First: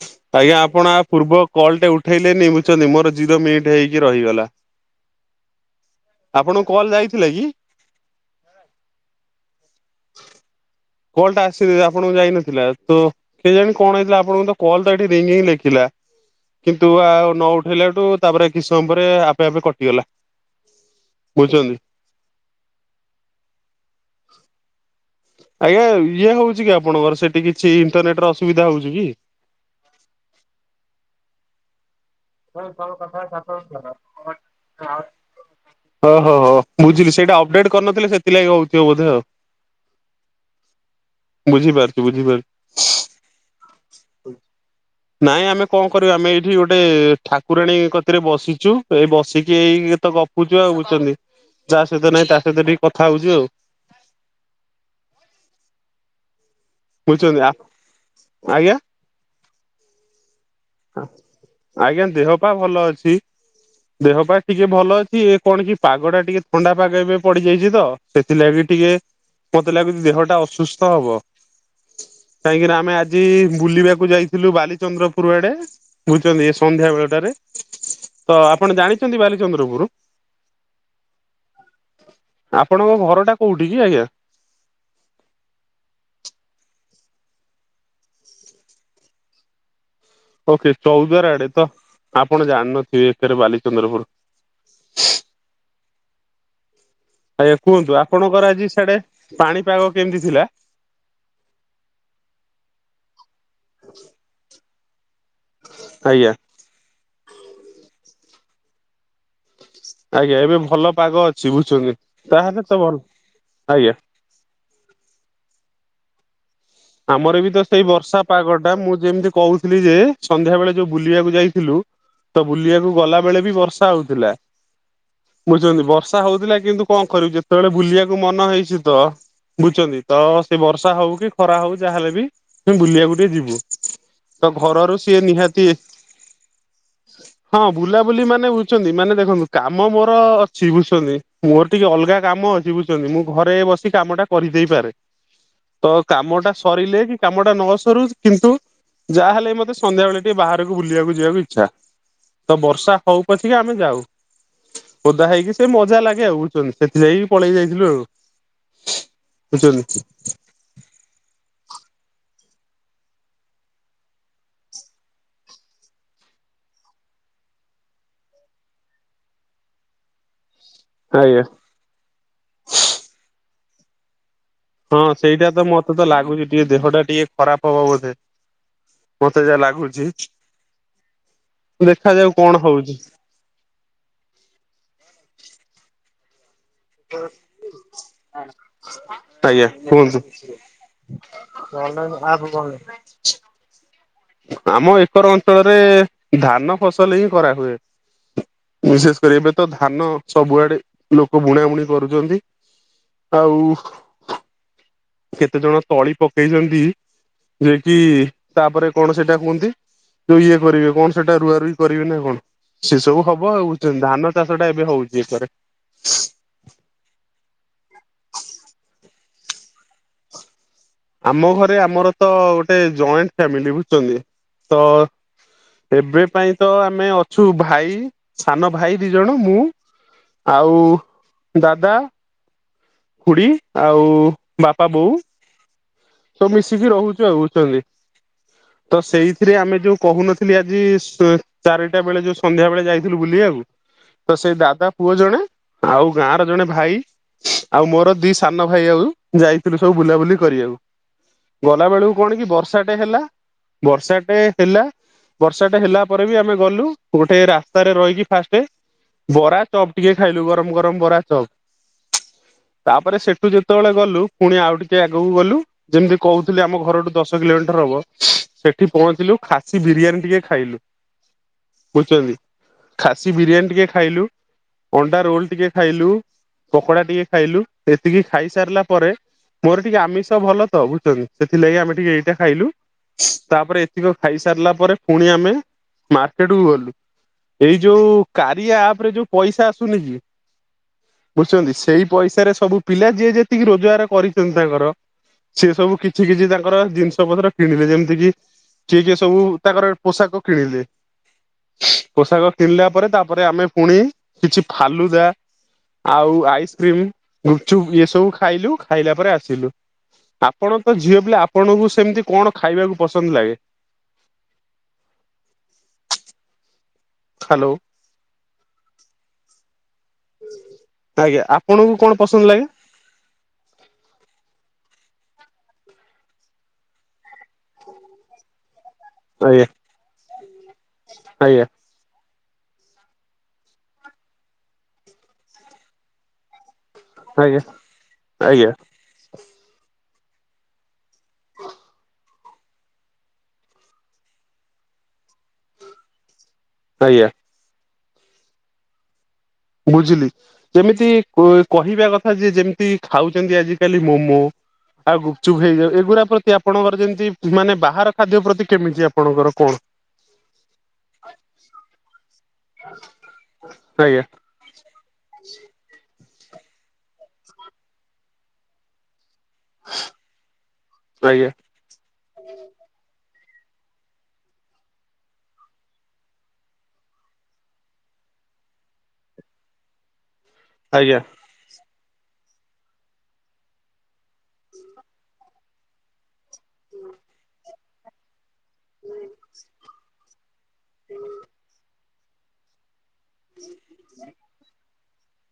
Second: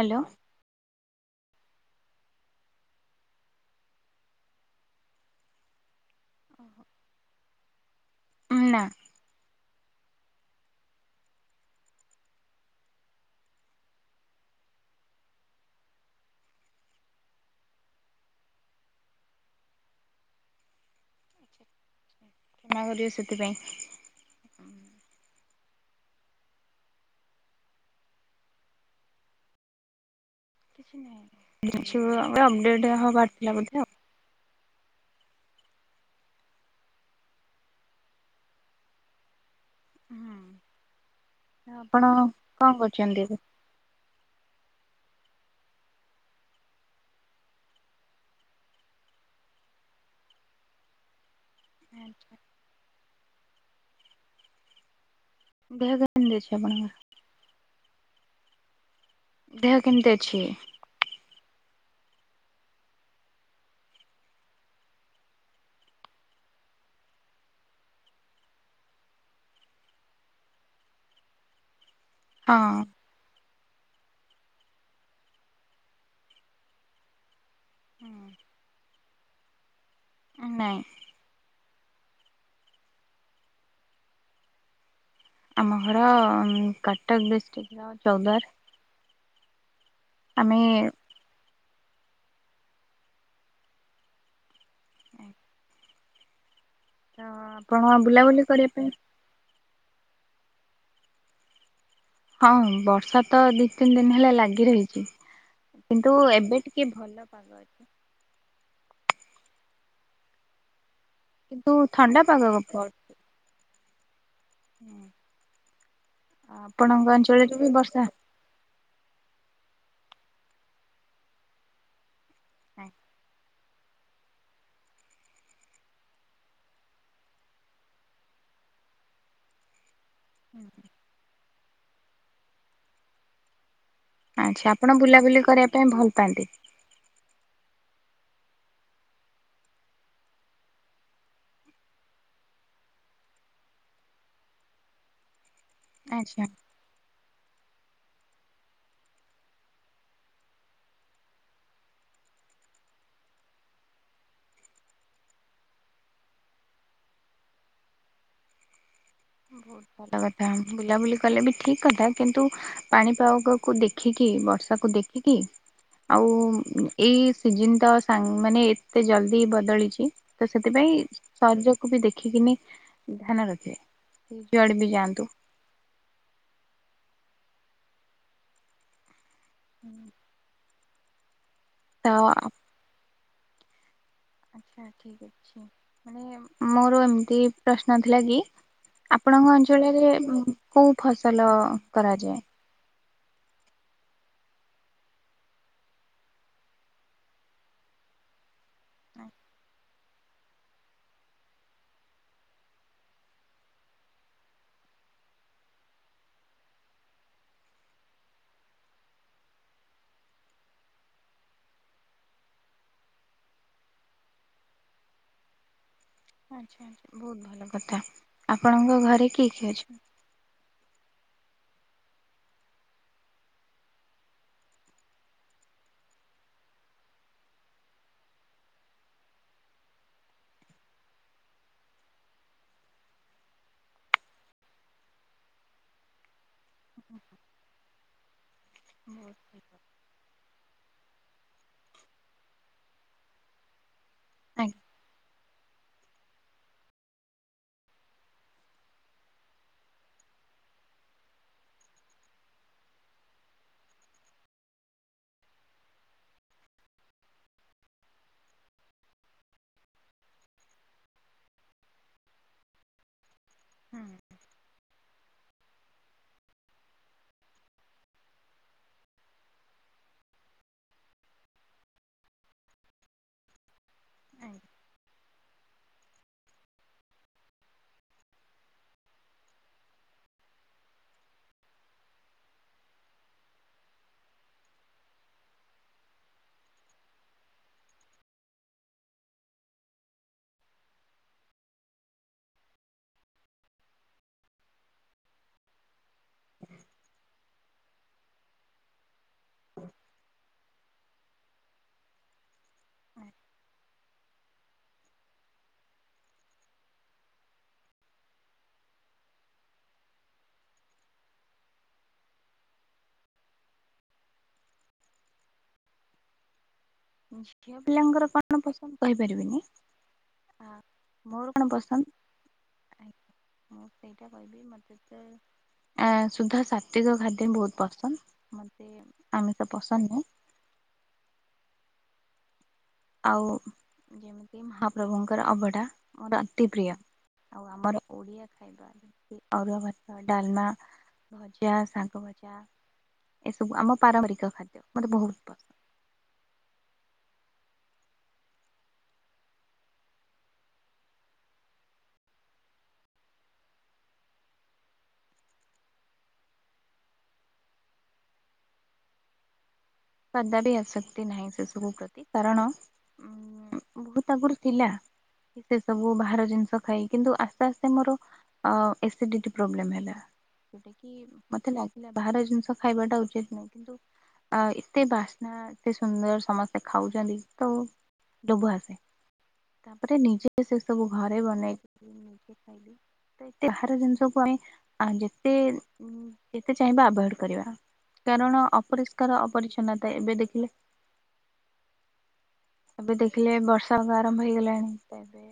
Hello. ଆଜ୍ଞା ଆପଣ ଆ ପୂର୍ବ କଲଟେ ଉଠେଇଲେନି ବୁଝୁଛନ୍ତି ମୋର ଜିରୋ ମିନିଟ୍ ହେଇକି ରହିଗଲା। ଆପଣଙ୍କୁ କଲ ଯାଇଥିଲା କି? ନା। କଲ୍ ଟା ଆସି ନେହିଁ ଆପଣଙ୍କୁ ଯାଇନଥିଲା ତ। କେଜାଣି କଣ ହେଇଚି ଆପଣଙ୍କ ତ କଲ ତ ଏଠି ରିଙ୍ଗିଙ୍ଗ୍ ଲେଖିଲା। କିନ୍ତୁ ଆଉ ନ ଉଠେଇଲାଠୁ ତାପରେ କିଛି ସମୟ ପରେ ଆପେ ଆପେ କଟିଗଲା। ବୁଝନ୍ତୁ। ନା କରିବେ ସେଥିପାଇଁ। ଆଜ୍ଞା ଇଏ ହେଉଛି କି ଆପଣଙ୍କର ସେଠି କିଛି ଇଣ୍ଟରନେଟ୍ ର ଅସୁବିଧା ହଉଛି କି? କିଛି ନାହିଁ ଯୋଉ ଅପଡେଟ୍ ହବାର ଥିଲା ବୋଧେ? ଓ ହୋ ହଁ, ବୁଝିଲି ସେଇଟା ଅପଡ଼େଟ୍ କରିନଥିଲି ସେଥିଲାଗି ହେଉଥିବ ବୋଧେ। ବୁଝିପାରୁଚି ବୁଝିପାରୁଚି। ଇଣ୍ଡେକୁ। ନାଇଁ ଆମେ କଣ କରିବୁ ଆମେ ଏଇଠି ଗୋଟେ ଠାକୁରାଣୀ କତିରେ ବସିଚୁ। ଏଇ ବସିକି ଏଇ ତ ଗପୁଚୁ ଆଉ ବୁଛନ୍ତି ଯାହା ସହିତ ନାଇଁ ତା ସହିତ ଟିକେ କଥା ହଉଚୁ ଆଉ। ଦେହ କେମିତିଅଛି ଆପଣଙ୍କର? ବୁଝଛନ୍ତି ଆ ଆଜ୍ଞା। ଦେହ କେମିତି ଅଛି? ଆଜ୍ଞା ଦେହ ପା ଭଲ ଅଛି। ଦେହ ପା ଟିକେ ଭଲ ଅଛି, ଏ କଣ କି ପାଗଟା ଟିକେ ଥଣ୍ଡା ପାଗ ଏବେ ପଡ଼ିଯାଇଛି ତ। ସେଥିଲାଗି ଟିକେ ମତେ ଲାଗୁଚି ଦେହ ଟା ଅସୁସ୍ଥ ହବ। କାହିଁକି ନା ହଁ। ଆମେ ଆଜି ବୁଲିବାକୁ ଯାଇଥିଲୁ ବାଲିଚନ୍ଦ୍ରପୁରୁ ଆଡେ। ବୁଝୁଛନ୍ତୁ ଏ ସନ୍ଧ୍ୟା ବେଳଟାରେ ତ ଆପଣ ଜାଣିଛନ୍ତି ବାଲିଚନ୍ଦ୍ରପୁରୁ? ନାଇ। ଆପଣଙ୍କ ଘରଟା କୋଉଠି କି ଆଜ୍ଞା? ଆମ ଘର କଟକ ଡିଷ୍ଟ୍ରିକ୍ଟର ଚୌଦାର। ଓକେ ଚଉଦାର ଆଡେ ତ ଆପଣ ଜାଣିନଥିବେ ଏଥିରେ ବାଲିଚନ୍ଦ୍ରପୁରୁ। [inaudible] ତ ଆଜ୍ଞା ଆପଣ କୁହନ୍ତୁ ବୁଲାବୁଲି ଆପଣଙ୍କର ଆଜି କରିବା ପାଇଁ ସିଆଡେ ପାଣିପାଗ କେମିତି ଥିଲା? ହଁ ବର୍ଷା ତ ଦିଇ ତିନି ଦିନି ହେଲା ଲାଗି ରହିଛି। କିନ୍ତୁ ଆଜ୍ଞା ଏବେ ଟିକେ ଭଲ ପାଗ ଆ ଛି। ଆଜ୍ଞା ଏବେ ଭଲ ପାଗ ଅଛି କିନ୍ତୁ ବୁଝୁଛନ୍ତି ଥଣ୍ଡା ପାଗ ତାହେଲେ ତ ଭଲ, ଆଜ୍ଞା। ହୁଁ, ଆପଣଙ୍କ ଆମର ତ ଅଞ୍ଚଳରେ ବି ସେଇ ବର୍ଷା ପାଗ ଟା, ମୁଁ ଯେମିତି କହୁଥିଲି ଯେ, ସନ୍ଧ୍ୟା ବେଳେ ଯୋଉ ବୁଲିବାକୁ ଯାଇଥିଲୁ ତ ବୁଲିବାକୁ ଗଲା ବେଳେ ବି, ବର୍ଷା ହଉଥିଲା। ବୁଝୁଚନ୍ତି, ବର୍ଷା ହଉଥିଲା କିନ୍ତୁ କଣ କରିବୁ? ଯେତେବେଳେ ବୁଲିବାକୁ ମନ ହେଇଚି ତ ବୁଝୁଚନ୍ତି, ତ ସେ ବର୍ଷା ହଉ, କି ଖରା ହଉ, ଯାହାହେଲେ ବି, ବୁଲିବାକୁ ଟିକେ ଯିବୁ। ତ, ଆଚ୍ଛା ଆପଣ ଘରରୁ ସିଏ ବୁଲାବୁଲି ନିହାତି କରିବା ପାଇଁ ଭଲ ପାଆନ୍ତି ହଁ ବୁଲାବୁଲି ମାନେ ବୁଝୁଚନ୍ତି, ମାନେ ଦେଖନ୍ତୁ, କାମ ମୋର ଅଛି, ବୁଝୁଚନ୍ତି, ମୋର ଟିକେ ଅଲଗା କାମ ଅଛି, ବୁୁଝୁ ବୁଝୁଚନ୍ତି, ମୁଁ ଘରେ ବସି କାମଟା କରିଦେଇପାରେ। କାମ ଆଚ୍ଛା। ଟା ସରିଲେ ହି କାମ ଟା ନ ସରୁ କିନ୍ତୁ, ଯାହା ହେଲେ ମତେ ସନ୍ଧ୍ୟା ବେଳେ ଟିକେ ବାହାରକୁ ବୁଲିବାକୁ ଯିବାକୁ ଇଛା। ତ ବର୍ଷା ହଉ ପଛିକା ଆମେ ଯାଉ। ଓଦା ହେଇକି, ସେ ମଜା ଲାଗେ ଆଉ, ବୁଝଚନ୍ତି, ସେଥିଲାଗି ପଳେଇ ଯାଇଥିଲୁ ଆଉ। ବୁଝୁଛନ୍ତି। ବହୁତ ଭଲ କଥା, ବୁଲାବୁଲି କଲେ ବି ଠିକ କଥା, କିନ୍ତୁ ପାଣିପାଗ କୁ ଦେଖିକି, ବର୍ଷାକୁୁ ଦେଖିକି ଆଉ ଏଇ ସିଜନ୍ ତ, ସା ମାନେ ଏତେ ଜଲଦି ବଦଳିଚି ତ ସେଥିପାଇଁ, ଆଜ୍ଞା ଶରିରକୁ ବି ଦେଖିକିନି, ଧ୍ୟାନ ରଖିବେ। ଯୁଆଡେ ବି ହଉ ହଁ, ସେଇଟା ତ ମତେ ତ ଲାଗୁଚି ଟିକେ, ଦେହ ଟା ଟିକେ ଖରାପ ହବ ବୋଧେ। ମତେ ଯା ଲାଗୁଚି, ତ ଦେଖାଯାଉ କଣ ହଉଚି? ଆଛା ଠିକ ଅଛି, ମାନେ ମୋର ଏମିତି ପ୍ରଶ୍ନ ଥିଲା କି ଆପଣଙ୍କ ଆଜ୍ଞା ଅଞ୍ଚଳରେ କୁହନ୍ତୁ କୋଉ ଫସଲ କରାଯାଏ? ଆମ ଏକର ଅଞ୍ଚଳରେ, ଧାନ ଫସଲ ହିଁ କରାହୁଏ। ବିଶେଷ କରି ଏବେ ତ, ଧାନ ସବୁଆଡେ, ଲୋକ ବୁଣା ବୁଣିବୁଣି କରୁଚନ୍ତି। ଆଉ କେତେ ଜଣ ତଳି ପକେଇଚନ୍ତି, ଯିଏ କି ତାପରେ କଣ ସେଇଟା କୁହନ୍ତି, ଯୋଉ ଇଏ କରିବେ, କଣ ସେଇଟା ରୁଆ ରୁଇ କରିବେ ନା କଣ? ସେ ସବୁ ହବ ଆଉ, ଧାନ ଚାଷ ଟା ଏବେ ହଉଚି ଏକରେ। ଆଛା, ବହୁତ ଭଲ କଥା, ଆପଣଙ୍କ ଘରେ କିଏ କିଏ ଅଛନ୍ତି? ଆମ ଘରେ, ଆମର ତ ଗୋଟେ ଜଏଣ୍ଟ ଫ୍ୟାମିଲି, ବୁଝୁଚନ୍ତି? ତ ଏବେ ପାଇଁ ତ ଆମେ ଅଛୁ ଭାଇ, ସାନ ଭାଇ ଦିଜଣ ମୁଁ ଆଉ, ଦାଦା ଖୁଡି, ଆଉ ବାପା ବୋଉ ତ ମିଶିକି ରହୁଛୁ ଆଉ, ବୁଝୁଚନ୍ତି, ତ ସେଇଥିରେ ଆମେ ଯୋଉ କହୁନ ନଥିଲି ଆଜି, ଚାରିଟା ବେଳେ ଯୋଉ ସନ୍ଧ୍ୟା ବେଳେ ଯାଇଥିଲୁ ବୁଲିବାକୁ ତ ସେଇ ଆଜ୍ଞା ଦାଦା ପୁଅ ଜଣେ, ଆଉ ଗାଁ ର ଜଣେ ଭାଇ ଆଉ ମୋର ଦି ସାନ ଭାଇ ଆଉ, ଯାଇଥିଲୁ ସବୁ ବୁଲାବୁଲି କରିବାକୁ। ଗଲା ବେଳକୁ କଣ କି ବର୍ଷାଟେ ହେଲା, ବର୍ଷାଟେ ହେଲା ବର୍ଷାଟା ହେଲା ପରେ ବି, ଆମେ ଗଲୁ, ଗୋଟେ ରାସ୍ତାରେ ରହିକି ଫାଷ୍ଟେ ବରା ଚପ୍ ଟିକେ ଖାଇଲୁ, ଗରମ ଗରମ ବରା ଚପ୍, ତାପରେ ସେ ସେଠୁ ଯେତେବେଳେ ହୁଁ ଗଲୁ, ପୁଣି ଆଉ ଟିକେ ଆଗକୁ ଗଲୁ ଯେମିତି କହୁଥିଲି ଆମ ଘରଠୁ ଦଶ କିଲୋମିଟର ହବ, ସେଠି ପହଞ୍ଚିଲୁ, ଖାସି ବିରିୟାନୀ ଟିକେ ଖାଇଲୁ। ବୁଝୁଚନ୍ତି, ଖାସି ବିରିୟାନୀ ଟିକେ ଖାଇଲୁ, ଅଣ୍ଡା ରୋଲ ଟିକେ ଖାଇଲୁ, ପକୋଡା ଟିକେ ଖାଇଲୁ, ଏତିକି ଖାଇସାରିଲା ପରେ ମୋର ଟିକେ ଆମିଷ ଭଲ ତ ବୁଝୁଚନ୍ତି, ସେଥିଲାଗି ଆମେ ଟିକେ ଏଇଟା ଖାଇଲୁ। ତାପରେ ଏତିକ ଖାଇସାରିଲା ପରେ ପୁଣି ଆମେ, ମାର୍କେଟ କୁ ଗଲୁ। ଏଇ ଯୋଉ କାରିଆ ଆପ ରେ ଯୋଉ ପଇସା ଆସୁନି କି ବୁଝୁଛନ୍ତି ସେଇ ପଇସାରେ ସବୁ ପିଲା ଯିଏ ଯେତିକି ରୋଜଗାର କରିଛନ୍ତି ତାଙ୍କର ସିଏ ସବୁ କିଛି କିଛି ତାଙ୍କର ଜିନିଷ ପତ୍ର କିଣିଲେ ଯେମିତି କି ଚିଏ କିଏ ସବୁ ତାଙ୍କର ପୋଷାକ କିଣିଲେ। ପୋଷାକ କିଣିଲା ପରେ ତାପରେ ଆମେ ପୁଣି କିଛି ଫାଲୁଦା ଆଉ ଆଇସ୍କ୍ରିମ୍, ଗୁପଚୁପ୍ ଇଏ ସବୁ ଖାଇଲୁ ଖାଇଲା ପରେ ଆସିଲୁ। ଆପଣ ତ ଝିଅ ପିଲା ଆପଣଙ୍କୁ ସେମିତି କଣ ଖାଇବାକୁ ପସନ୍ଦ ଲାଗେ? ହ୍ୟାଲୋ ଝିଅ ପିଲାଙ୍କର କଣ ପସନ୍ଦ କହିପାରିବିନି। ହଁ ଆଜ୍ଞା ମୋର କଣ ଆପଣଙ୍କୁ ପସନ୍ଦ ଲାଗେ? ଆଇ ମୁଁ ସେଇଟା କହିବି। ମତେ ତେ ଏଁ ଶୁଦ୍ଧ ସତ୍ବୀକ ଖାଦ୍ୟ ବୋହୁତ ପସନ୍ଦ ମତେ ଆମିଷ ପସନ୍ଦ ନାହିଁ? ଆଇଆ। ଆଉ ଯେମିତି ମହାପ୍ରଭୁଙ୍କର ଅବଢ଼ା ମୋର ଅତି ପ୍ରିୟ। ଆଜ୍ଞା ଆଉ ଆମର ଆଜ୍ଞା ଓଡ଼ିଆ ୋଖାଇବା ଦେ ଅରୁଆ ଭାତ, ଡାଲମା, ଭଜା, ଶାଗ ଭଜା ଏସବୁ ଆମ ପାରପରିକ ଖାଦ୍ୟ ମତେ ବହୁତ ପସନ୍ଦ। ଆଇଆ। ବୁଝିଲି। ଯେମିତି କୁ କହିବା କଥା ଯେ ଯେମିତି ଖାଉଚନ୍ତି ଆଜି କାଲି ମୋମୋ ଆଉ ଗୁପଚୁପ୍ ହେଇ ଯାଉ ଏଗୁରା ପ୍ରତି ଆପଣଙ୍କର ଯେମିତି ମାନେ ବାହାର ଖାଦ୍ୟ ପ୍ରତି କେମିତି ଆପଣଙ୍କର କଣ? କଦାବି ଆସକ୍ତି ନାହିଁ ସେ ସବୁ ପ୍ରତି। କାରଣ ଉଁ ଆଜ୍ଞା ବହୁତ୍ ଆଗୁରୁ ଥିଲା। ଏ ସେସବୁ ବାହାର ଜିନିଷ ଖାଇ କିନ୍ତୁ ଆସ୍ତେ ଆସ୍ତେ ମୋର ଅ ଏସିଡି଼ଟି ପ୍ରୋବ୍ଲେମ୍ ହେଲା ସେଟାକି ଆଜ୍ଞା ମତେ ଲା ଇଲା ବାହାର ଜିନିଷ ଖାଇବାଟା ଉଚିତ ନୁହେଁ କିନ୍ତୁ ଆ ଏ ତେ ବାସ୍ନା ଏତେ ସୁନ୍ଦର ସମସ୍ତେ ଖାଉଚନ୍ତି ତ ଡୋଭ ଆସେ। ତାପରେ ନିଜେ ସେ ସବୁ ଆଜ୍ଞା ଘରେ ବନେଇକିରି ନିଜେ ଖାଇଦିଏ। ବାହାର ଜିନିଷକୁ ଆମେ ଆଁ ଯେତେ ଯେତେ ଚାହିଁବା ଆଭଏଡ଼ କରିବା କାରଣ ଅପରିଷ୍କାର ଅପରିଚ୍ଛନ୍ନତା ଏବେ ଦେଖିଲେ [inaudible] ଏବେ ଦେଖିଲେ ବର୍ଷା ତ ଆରମ୍ଭ ହେଇଗଲାଣି ତ ଏବେ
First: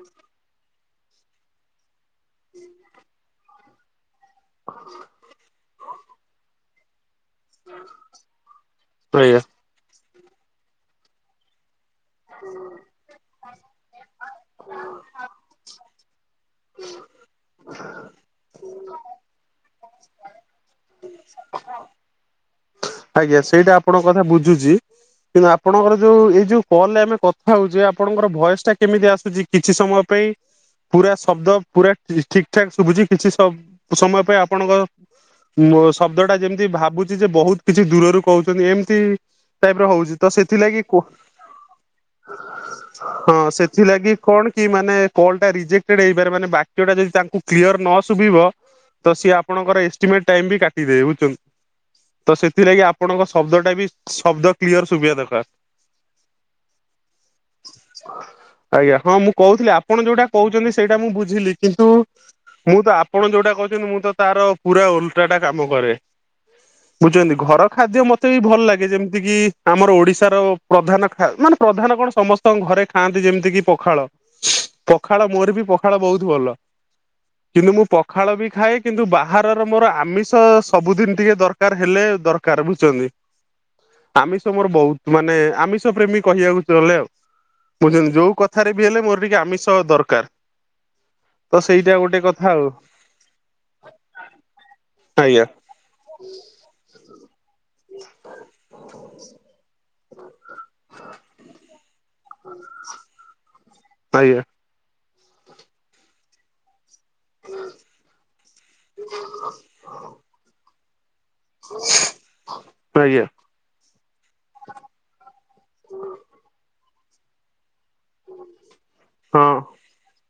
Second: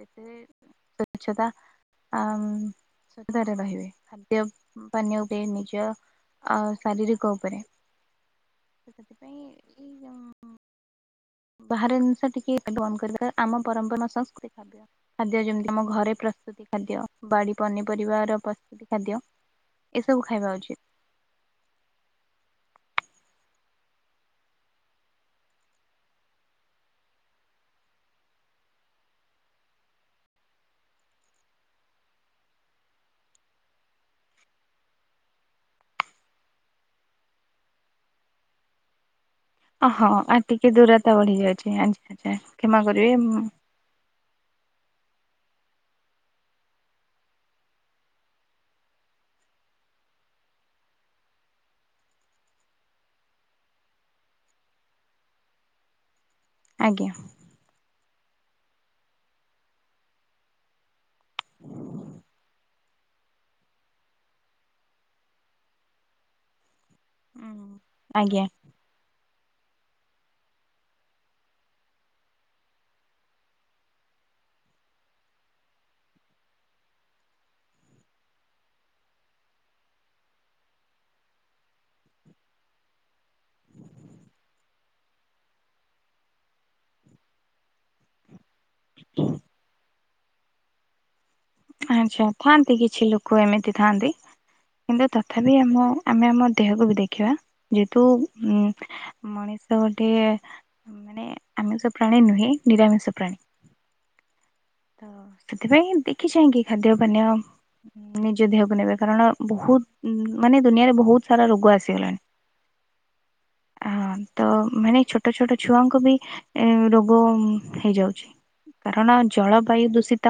ଯେତେ ସ୍ବଚ୍ଛତା ଆମ୍ ସେତେରେ ରହିବେ। ଖାଦ୍ୟ ପାନୀୟ ବି ନିଜ ଅ ଶାରୀରି କ ଓପରେ ତ ଆଜ୍ଞା ସେଥିପାଇଁ ଏଇ ଯଉ ବାହାର ଜିନିଷ ଟିକେ ବନ୍ଦ କରି କାର ଆମ ପରମ୍ପ ମ ସଂସ୍କୃ ଖାଦ୍ୟ ଖାଦ୍ୟ ଯେମିତି ଆମ ଘରେ ପ୍ର ସୁତି ଖାଦ୍ୟ ବାଡ଼ି ପନିପରିବାର ପସ୍ତୁତି ଖାଦ୍ୟ ଏସବୁ ଖାଇବା ଉଚି ସ ସ ଆଉ ଆଜ୍ଞା ସେଇଟା ଆପଣଙ୍କ କଥା ବୁଝୁଚି। କିନ୍ତୁ ଆପଣଙ୍କର ଯୋଉ ଏଇ ଯୋଉ କଲ୍ ରେ ଆମେ କଥା ହଉଚେ ଆପଣଙ୍କର ଭଏସ୍ ଟା କେମିତି ଆସୁଚି? କିଛି ସମୟ ପେଇଁ ପୁରା ଶବ୍ଦ ପୁରା ଠି ଠିକ୍ ଠାକ୍ ଶୁବୁଚି କିଛି ସ ସମୟ ପାଇଁ ଆପଣଙ୍କ ମୋ ଶବ୍ଦଟା ଯେମତି ଭାବୁଚି ଯେ ବହୁତ କିଛି ଦୂରରୁ କହୁଚନ୍ତି ଏମତି ଟାଇପ୍ ର ଓହଁ ହଉଚି ତ ଆଉ ଟିକେ ସେଥିଲାଗି କୋ ଦୂରତା ବଢି ଯାଉଛି ଆଚ୍ଛା ଆଚ୍ଛା କ୍ଷମା କରିବେ ହଁ ସେ ଥିଲାଗି କଣ କି ମାନେ କଲ୍ ଟା ରିଜେକ୍ଟେଡ଼ ହେଇପାରେ ମାନେ ବାକ୍ୟଟା ଯଦି ତାଙ୍କୁ କ୍ଲିଅର ନ ଶୁଭିବ ତ ସିଏ ଆପଣଙ୍କର ଏଷ୍ଟିମେଟ୍ ଟାଇମ୍ ବି କାଟିଦେବେ ବୁଝୁଚଁ? ତ ସେଥିଲାଗି ଆପଣଙ୍କ ଶବ୍ଦଟା ବି ଶବ୍ଦ କ୍ଲିୟର ଶୁଭିବା ଦକା ଆଜ୍ଞା। ଆଜ୍ଞା ହଁ ମୁଁ କହୁଥିଲି ଆପଣ ଯୋଉଟା କହୁଛନ୍ତି ସେଇଟା ମୁଁ ବୁଝ ବୁଝିଲି କିନ୍ତୁ ମୁଁ ତ ଆପଣ ଯୋଉଟା କଛନ୍ତି ମୁଁ ତ ତାର ପୁରା ଓଲଟାଟା କାମ କରେ। ବୁଝଛନ୍ତି ଘର ଖାଦ୍ୟ ମତେ ବି ଆଜ୍ଞା ଭଲ ଲାଗେ ଯେମିତି କିି ଆମର ଓଡିଶାର ପ୍ରଧାନ ମାନେ ପ୍ରଧାନ କଣ ସମସ୍ତଙ୍କ ଘରେ ଖାଆନ୍ତି ଯେମିତି କିି ପଖାଳ। ସୁ ପଖାଳ ମୋର ବି ପଖାଳ ବହୁତ ଭଲ। କିନ୍ତୁ ମୁଁ ପଖାଳ ବି ଖାଏ କିନ୍ତୁ ବାହାରର ମୋର ଆମିଷ ସବୁଦିନ ଟିକେ ଦର ଦରକାର ହେଲେ ଦରକାର ବୁଝଛନ୍ତି ଆମିଷ ମୋର ବହୁତ ମାନେ ଆମିଷ ପ୍ରେମୀ କହିବାକୁ ଚାଲେ ଆଉ ମୁଁ ଯୋଉ କଥା ଏଥାରେ ବି ହେଲେ ମୋର ଟିକେ ଆମିଷ ଦରକାର। ତ ସେଇଟା ଗୋଟେ ଆଚ୍ଛା କଥା ଆଉ। ଥାଆନ୍ତି କିଛି ଲୋକ ଏମିତି ଥାଆନ୍ତି କିନ୍ତୁ ଆଜ୍ଞା ତଥାପି ଆମ ଆମେ ଆମ ଦେହକୁ ବି ଦେଖିବା ଯେହେତୁ ଉ ମଣିଷ ଗୋଟେ ମାନେ ଆମିଷ ପ୍ରାଣୀ ନୁହେଁ ନିରାମିଷ ପ୍ରାଣୀ। ଆଜ୍ଞା। ତ ସେଥିପାଇଁ ଦେଖି ଚାହିଁ କି ଖାଦ୍ୟ ପାନୀୟ ନିଜ ଦେହକୁ ନେବେ କାରଣ ବହୁତ ମାନେ ଦୁନିଆରେ ବହୁତ ସାରା ରୋଗ ଆସିଗଲାଣି। ଆଜ୍ଞା ହ ତ ମାନେ ଛୋଟ ଛୋଟ ଛୁଆଙ୍କୁ ବି ଏ ରୋଗ ହେଇଯାଉ କାରଣ ହଁ ଜଳବାୟୁ ଦୂଷିତ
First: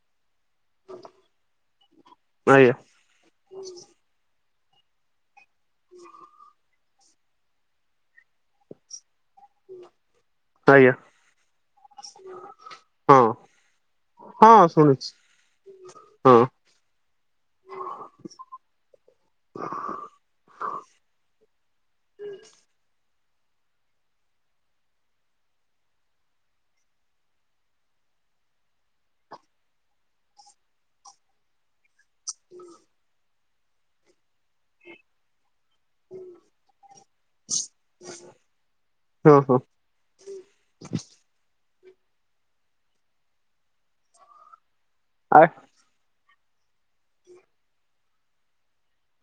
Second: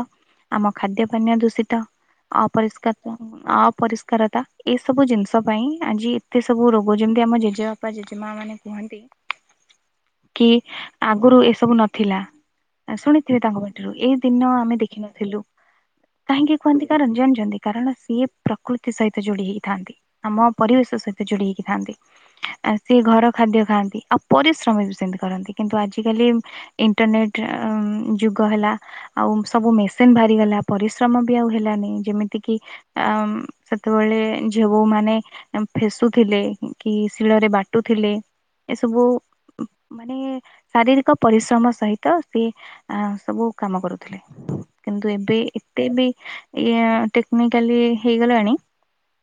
ଆମ ଖାଦ୍ୟ ପାନୀୟ ଦୂଷିତ ଆଜ୍ଞା ଅପରିଷ୍କାର ଅପରିଷ୍କାରତା ଏସବୁ ଜିନିଷ ପାଇଁ ଆଜି ଏତେ ସବୁ ରୋଗ ଯେମିତି ଆମ ଜେଜେବା ଜେଜେମା ମାନେ କୁହନ୍ତି ହ [unintelligible] କି ଆଗରୁ ଏସବୁ ନଥିଲା। ହଁ ଶୁଣିଥିବେ ତାଙ୍କ ପାଟିରୁ ଏଇ ଦିନ ହଁ ଆମେ ଶୁଣିଛି ଦେଖିନଥିଲୁ। ହଁ [unintelligible] କାହିଁକି କୁହନ୍ତି ଜାଣିଛନ୍ତି କାରଣ ସିଏ ପ୍ରକୃତି ସହିତ ଯୋଡି ହେଇଥାନ୍ତି। ଆମ ପରିବେଶ ସହିତ ଯୋଡି ହେଇକି ଥାନ୍ତି। ଆସି ଘର ଖାଦ୍ୟ ଖାଆନ୍ତି ଆଉ ପରିଶ୍ରମୀ ବି ସେମିତି କରନ୍ତି କିନ୍ତୁ ଆଜିିକାଲି ଇଣ୍ଟରନେଟ ଯୁଗହେଲା ଆଉ ସବୁ ମେସିନ୍ ପରିଶ୍ରମ ବି ଆଉ ହେଲାନି ଯେମିତି କି ସେତେବେଳେ ଝିଅ ବୋଉ ମାନେ ଫେସୁଥିଲେ କି ଶିଳରେ ବାଟୁଥିଲେ ଏସବୁ ହଁ ହଁ ମାନେ ଶାରୀରିକ ପରିଶ୍ରମ ସହିତ ସେ ସବୁ କାମ କରୁଥିଲେ। କିନ୍ତୁ ଏବେ ଆ ଏତେ ବି ଇ ଟେକ୍ନିକାଲି ହେଇଗଲାଣି।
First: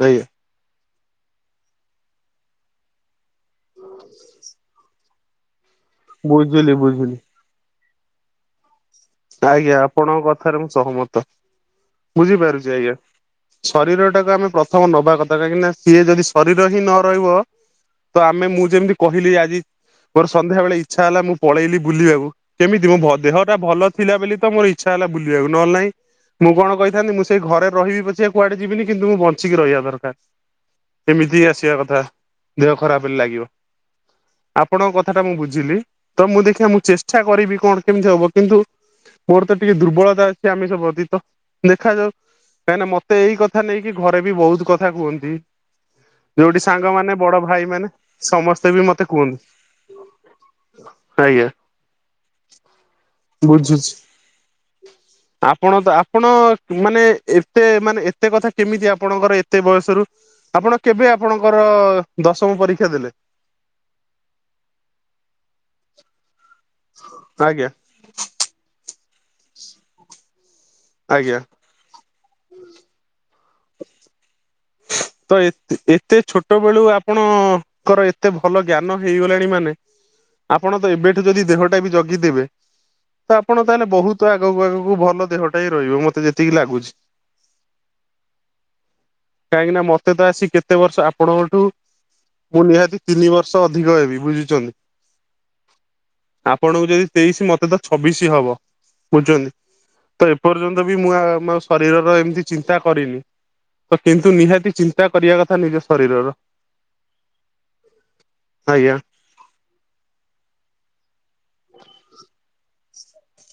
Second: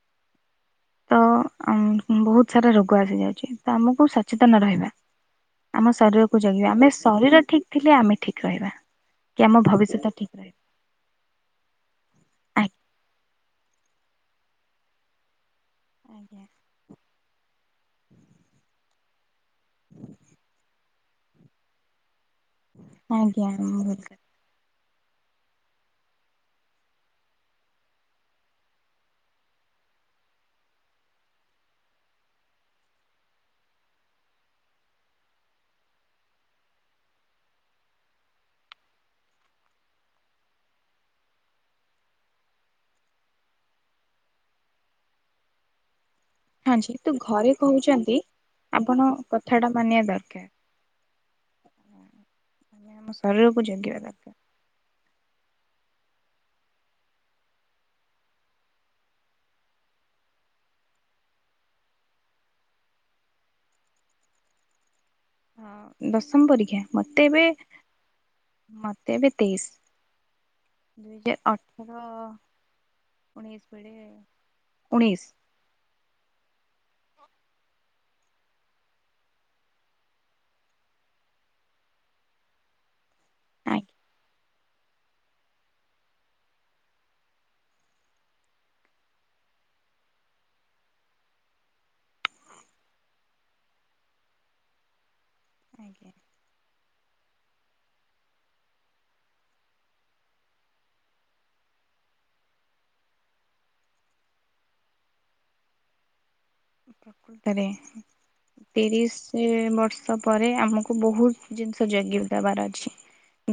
ଆଜ୍ଞା। ତ ବହୁତ ସାରା ରୋଗ ଆସିଯାଇଛି। [unintelligible] ଆମକୁ ସଚେତନ ରହିବା ଆମ ଶରୀରକୁ ଜଗିବା ବୁଝିଲି ଆମେ ବୁଝିଲି ଶରୀର ଠିକ୍ ଥିଲେ ଆମେ ଠିକ୍ ରହିବା କି ଆମ ଆଜ୍ଞା ଭବିଷ୍ୟତ ଆପଣଙ୍କ ଠିକ୍ ରହିବ। କଥାରେ ମୁଁ ସହମତ ବୁଝିପାରୁଛି ଆଜ୍ଞା। ଶରୀରଟାକୁ ଆମେ ପ୍ରଥମ ନବା କଥା କାହିଁକିନା ସିଏ ଯଦି ଆଜ୍ଞା ଶରୀର ହିଁ ନ ରହିବ। ତ ଆମେ ମୁଁ ଯେମିତି କହିଲି ଆଜି ମୋର ସନ୍ଧ୍ୟାବେଳେ ଇଛା ହେଲା ମୁଁ ପଳେଇଲି ବୁଲିବାକୁ କେମିତି ମୋ ବ ଦେହ ଆଜ୍ଞା ଟା ମୁଁ ଭଲ ଭୁଲ କଲି। ଥିଲା ବୋଲି ତ ମୋର ଇଚ୍ଛା ହେଲା ବୁଲିବାକୁ ନହେଲେ ନାଇଁ। ମୁଁ କଣ କହିଥାନ୍ତି ମୁଁ ସେଇ ଘରେ ରହିବି ପଛେ କୁଆଡେ ଯିବିନି କିନ୍ତୁ ମୁଁ ବଞ୍ଚିକି ରହିବା ଦରକାର। ଏମିତି ଆସିବା କଥା ଦେହ ଖରାପ ହେଲେ ଲାଗିବ। ଆପଣଙ୍କ କଥା ଟା ମୁଁ ବୁଝିଲି ତ ମୁଁ ଦେଖିବା ମୁଁ ଚେଷ୍ଟା କରିବି କଣ କେମିତି ହବ କିନ୍ତୁ ମୋର ତ ଟିକେ ଦୁର୍ବଳତା ଅଛି ଆମିଷ ପ୍ରତି ତ ଦେଖାଯାଉ କାହିଁକିନା ମୋତେ ଏଇ କଥା ନେଇକି ଘରେ ବି ବହୁତ କଥା କୁହନ୍ତି। ଯୋଉଠି ହଁ ଯେହେତୁ ସାଙ୍ଗମାନେ ବଡ଼ ଘରେ ଭାଇମାନେ କହୁଛନ୍ତି ସମସ୍ତେ ବି ଆପଣ ମତେ କଥାଟା ମାନିବା ଦରକାର। କୁହନ୍ତି। ଆଜ୍ଞା। [unintelligible] ଜଗିବା ବୁଝୁଛି। ଦରକାର। ଆପଣ ତ ଆପଣ ମାନେ ଏତେ ମାନେ ଏତେ କଥା କେମିତି ଆପଣଙ୍କର ଏତେ ବୟସରୁ ଆପଣ କେବେ ଆପଣଙ୍କର ଦଶମ ପରୀକ୍ଷା ଦେଲେ? ହଁ ଦଶମ ପରୀକ୍ଷା ମୋତେ ଏବେ ଆଜ୍ଞା ମତେ ଏବେ ତେଇଶି ଦୁଇ ହଁ ଆଜ୍ଞା ଅ [unintelligible] ଉଣେଇଶ ପରେ ଉଣେଇଶ। ତ ଏତେ ଏତେ ଛୋଟ ବେଳୁ ଆପଣଙ୍କର ଏତେ ଭଲ ଜ୍ଞାନ ହେଇଗଲାଣି ମାନେ ଆପଣ ତ ଏବେଠୁ ଯଦି ଦେହଟା ବି ଜଗିଦେବେ ତ ଆପଣ ତାହେଲେ ଆଜ୍ଞା ବହୁତ ଆଗକୁ ଆଗକୁ ଭଲ ଦେହଟା ହି ରହିବ ମତେ ଯେତିକି ଲାଗୁଛି। କାହିଁକି ନା ମୋତେ ତ ଆସି କେତେ ବର୍ଷ ଆପଣଙ୍କଠୁ ମୁଁ ନିହାତି ତିନି ବର୍ଷ ଅଧିକ ହେବି ବୁଝୁଛନ୍ତି। ଆଜ୍ଞା। ଆପଣଙ୍କୁ ଯଦି ତେଇଶି ମତେ ତ ଛବିଶି ହବ ବୁଝୁଛନ୍ତି। ତ ଏପର୍ଯ୍ୟନ୍ତ ବି ମୁଁ ଆ ମୋ ଶରୀରର ଏମିତି ଚିନ୍ତା କରିନି। ତ କିନ୍ତୁ ନିହାତି ଚିନ୍ତା କରିବା କଥା ନିଜ ଶରୀରର। ପ୍ରକୃତରେ ଆଜ୍ଞା ତିରିସି ବର୍ଷ ପରେ ଆମକୁ ବହୁ ଜିନିଷ ଜାଗି ଦେବାର ଅଛି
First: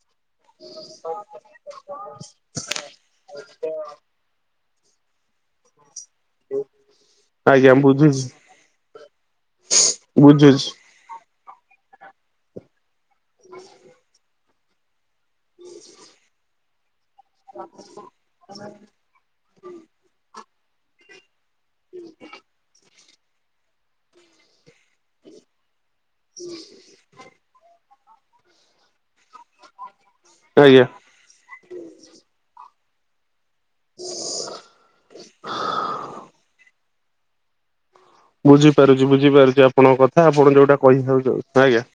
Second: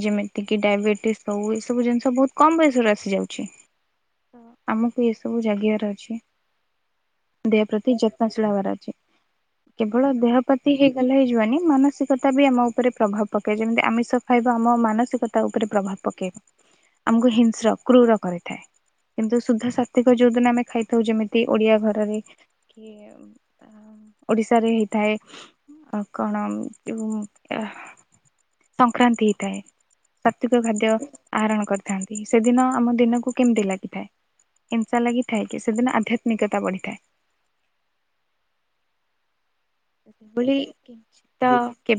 ଯେମିତି କି ଡାଇବେଟିସ୍ ହଉ ଏ ସବୁ ଜିନିଷ ବହୁତ କମ ବୟସରୁ ଆସି ଯାଉଛି ତ ଆମକୁ ଏ ସବୁ ଜାଗିବାର ଅଛି। ଦେହ ଆଜ୍ଞା ପ୍ରତି ବୁଝୁଛି। ଯତ୍ନଶୀଳ ହେବାର ଅଛି କେବଳ ଦେହ ବୁଝୁଛି ପ୍ରତି ହେ ଭଲ ହେଇଯିବାନି ମାନସିକତା ବି ଆମ ଉପରେ ପ୍ରଭାବ ପକାଏ ଯେମିତି ଆମିଷ ଖାଇବା ଆମ ମାନସିକ ତା ଉପରେ ପ୍ରଭାବ ପକେଇବ ଆମକୁ ହିଂସ୍ର କ୍ରୁର କରେଇଥାଏ। କିନ୍ତୁ ଶୁଦ୍ଧ ସାତ୍ତ୍ୱିକ ଯୋଉ ଦିନ ଆମେ ଖାଇଥାଉ ଯେମିତି ଓଡ଼ିଆ ଘରରେ କିଏ ଆଁ ଓଡ଼ିଶାରେ ହେଇଥାଏ କଣ ଉଁ? ଆହ୍ ସଂକ୍ରାନ୍ତି ହେଇଥାଏ ସାତ୍ତ୍ୱିକ ଆଜ୍ଞା ଖାଦ୍ୟ ଆହରଣ କରିଥାନ୍ତି ସେଦିନ ଆମ ଦିନକୁ କେମିତି ଲାଗିଥାଏ ହିଂସା ଲାଗିଥାଏ କି ସେଦିନ ଆଧ୍ୟାତ୍ମିକତା ବଢ଼ିଥାଏ। ବୁଝିପାରୁଛି ବୁଝିପାରୁଛି ଆପଣଙ୍କ କଥା ଆପଣ ସେଭଳି ଯୋଉଟା କହିବାକୁ କିଛିତ ଚାହୁଁ ଆଜ୍ଞା। କେବେ